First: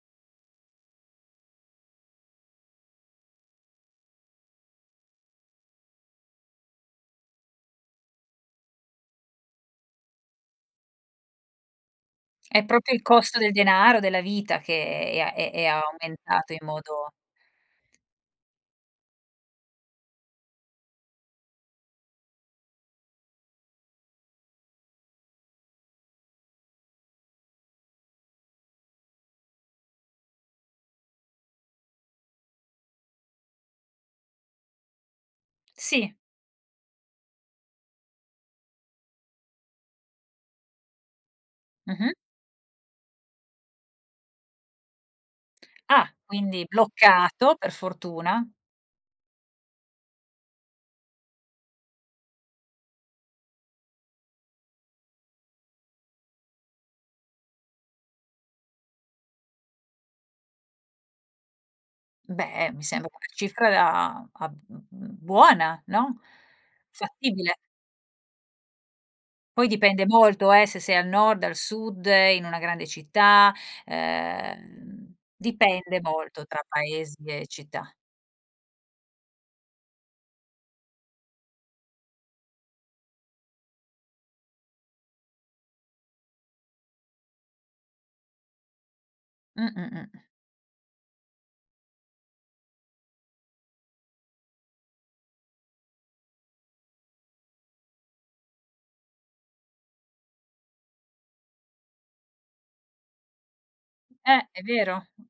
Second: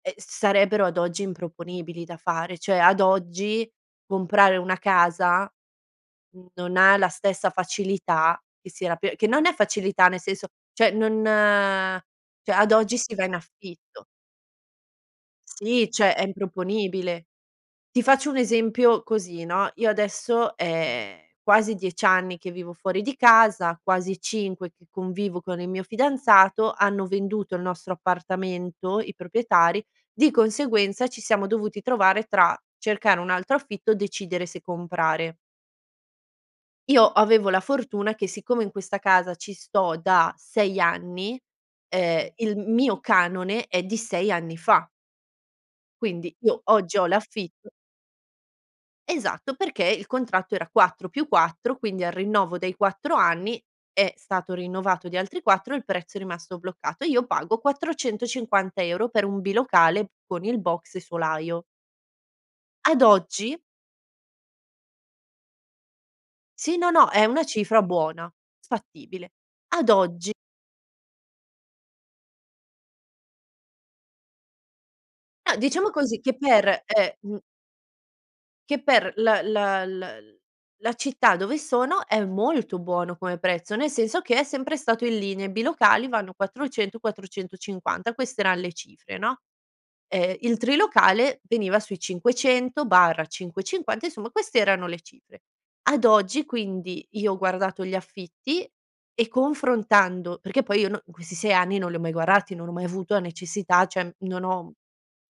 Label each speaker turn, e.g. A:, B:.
A: E, sarebbero, ad oggi improponibili da fare. Cioè, ad oggi, comprare 1 casa, non ha la stessa facilità che si era per che non è facilità, nel senso cioè, non cioè,
B: È
A: ad
B: proprio
A: oggi
B: il
A: si va in
B: costo del denaro,
A: affitto.
B: della vita che è è a è
A: Sì, cioè, è
B: aumentato, in modo
A: improponibile. Ti faccio un esempio così, no? Io adesso è quasi 10 anni che vivo fuori di casa, quasi 5 che convivo con il mio fidanzato, hanno venduto il nostro appartamento- i proprietari- di conseguenza ci siamo dovuti trovare tra, cercare un altro affitto o decidere se comprare.
B: Sì.
A: Io avevo la fortuna che siccome in questa casa ci sto da 6 anni,
B: Mh-mh.
A: ehm, il m mio canone è di 6 anni fa.
B: Ah,
A: Quindi, boh,
B: quindi,
A: oggi ho
B: bloccato, per
A: l'affitt
B: fortuna.
A: Esatto, perché il contratto era 4+4, quindi al rinnovo dei 4 anni, è stato rinnovato di altri 4 e il prezzo è rimasto bloccato. Io pago 450 € per un bilocale, con il box e solaio.
B: Beh, mi
A: Ad
B: sembra una
A: oggi
B: cifra da abb b b buona, no,
A: Sì, no, no, è una
B: fattibile.
A: cifra buona, fattibile.
B: Poi
A: Ad
B: dipende
A: oggi
B: molto, eh, se sei al Nord, al Sud, in una grande città, ehm,
A: Ah, diciamo
B: dipende
A: così, che
B: molto, tra
A: per, eh,
B: paesi
A: mhmm
B: e città.
A: che per l l l la città dove sono, è molto buono come prezzo, nel senso che è sempre stato in linea, i bilocali vanno 400, 450, queste eran le cifre, no?
B: Mh, mh, mh.
A: Ehm, il trilocale veniva sui 500/550, insomma queste erano le cifre. Ad oggi, quindi, io ho guardato gli affitti, e confrontando perché poi io no in questi sei anni non li ho mai guardati, non ho mai avuto a necessità cioè, mhmm, non
B: Eh, è
A: ho
B: vero.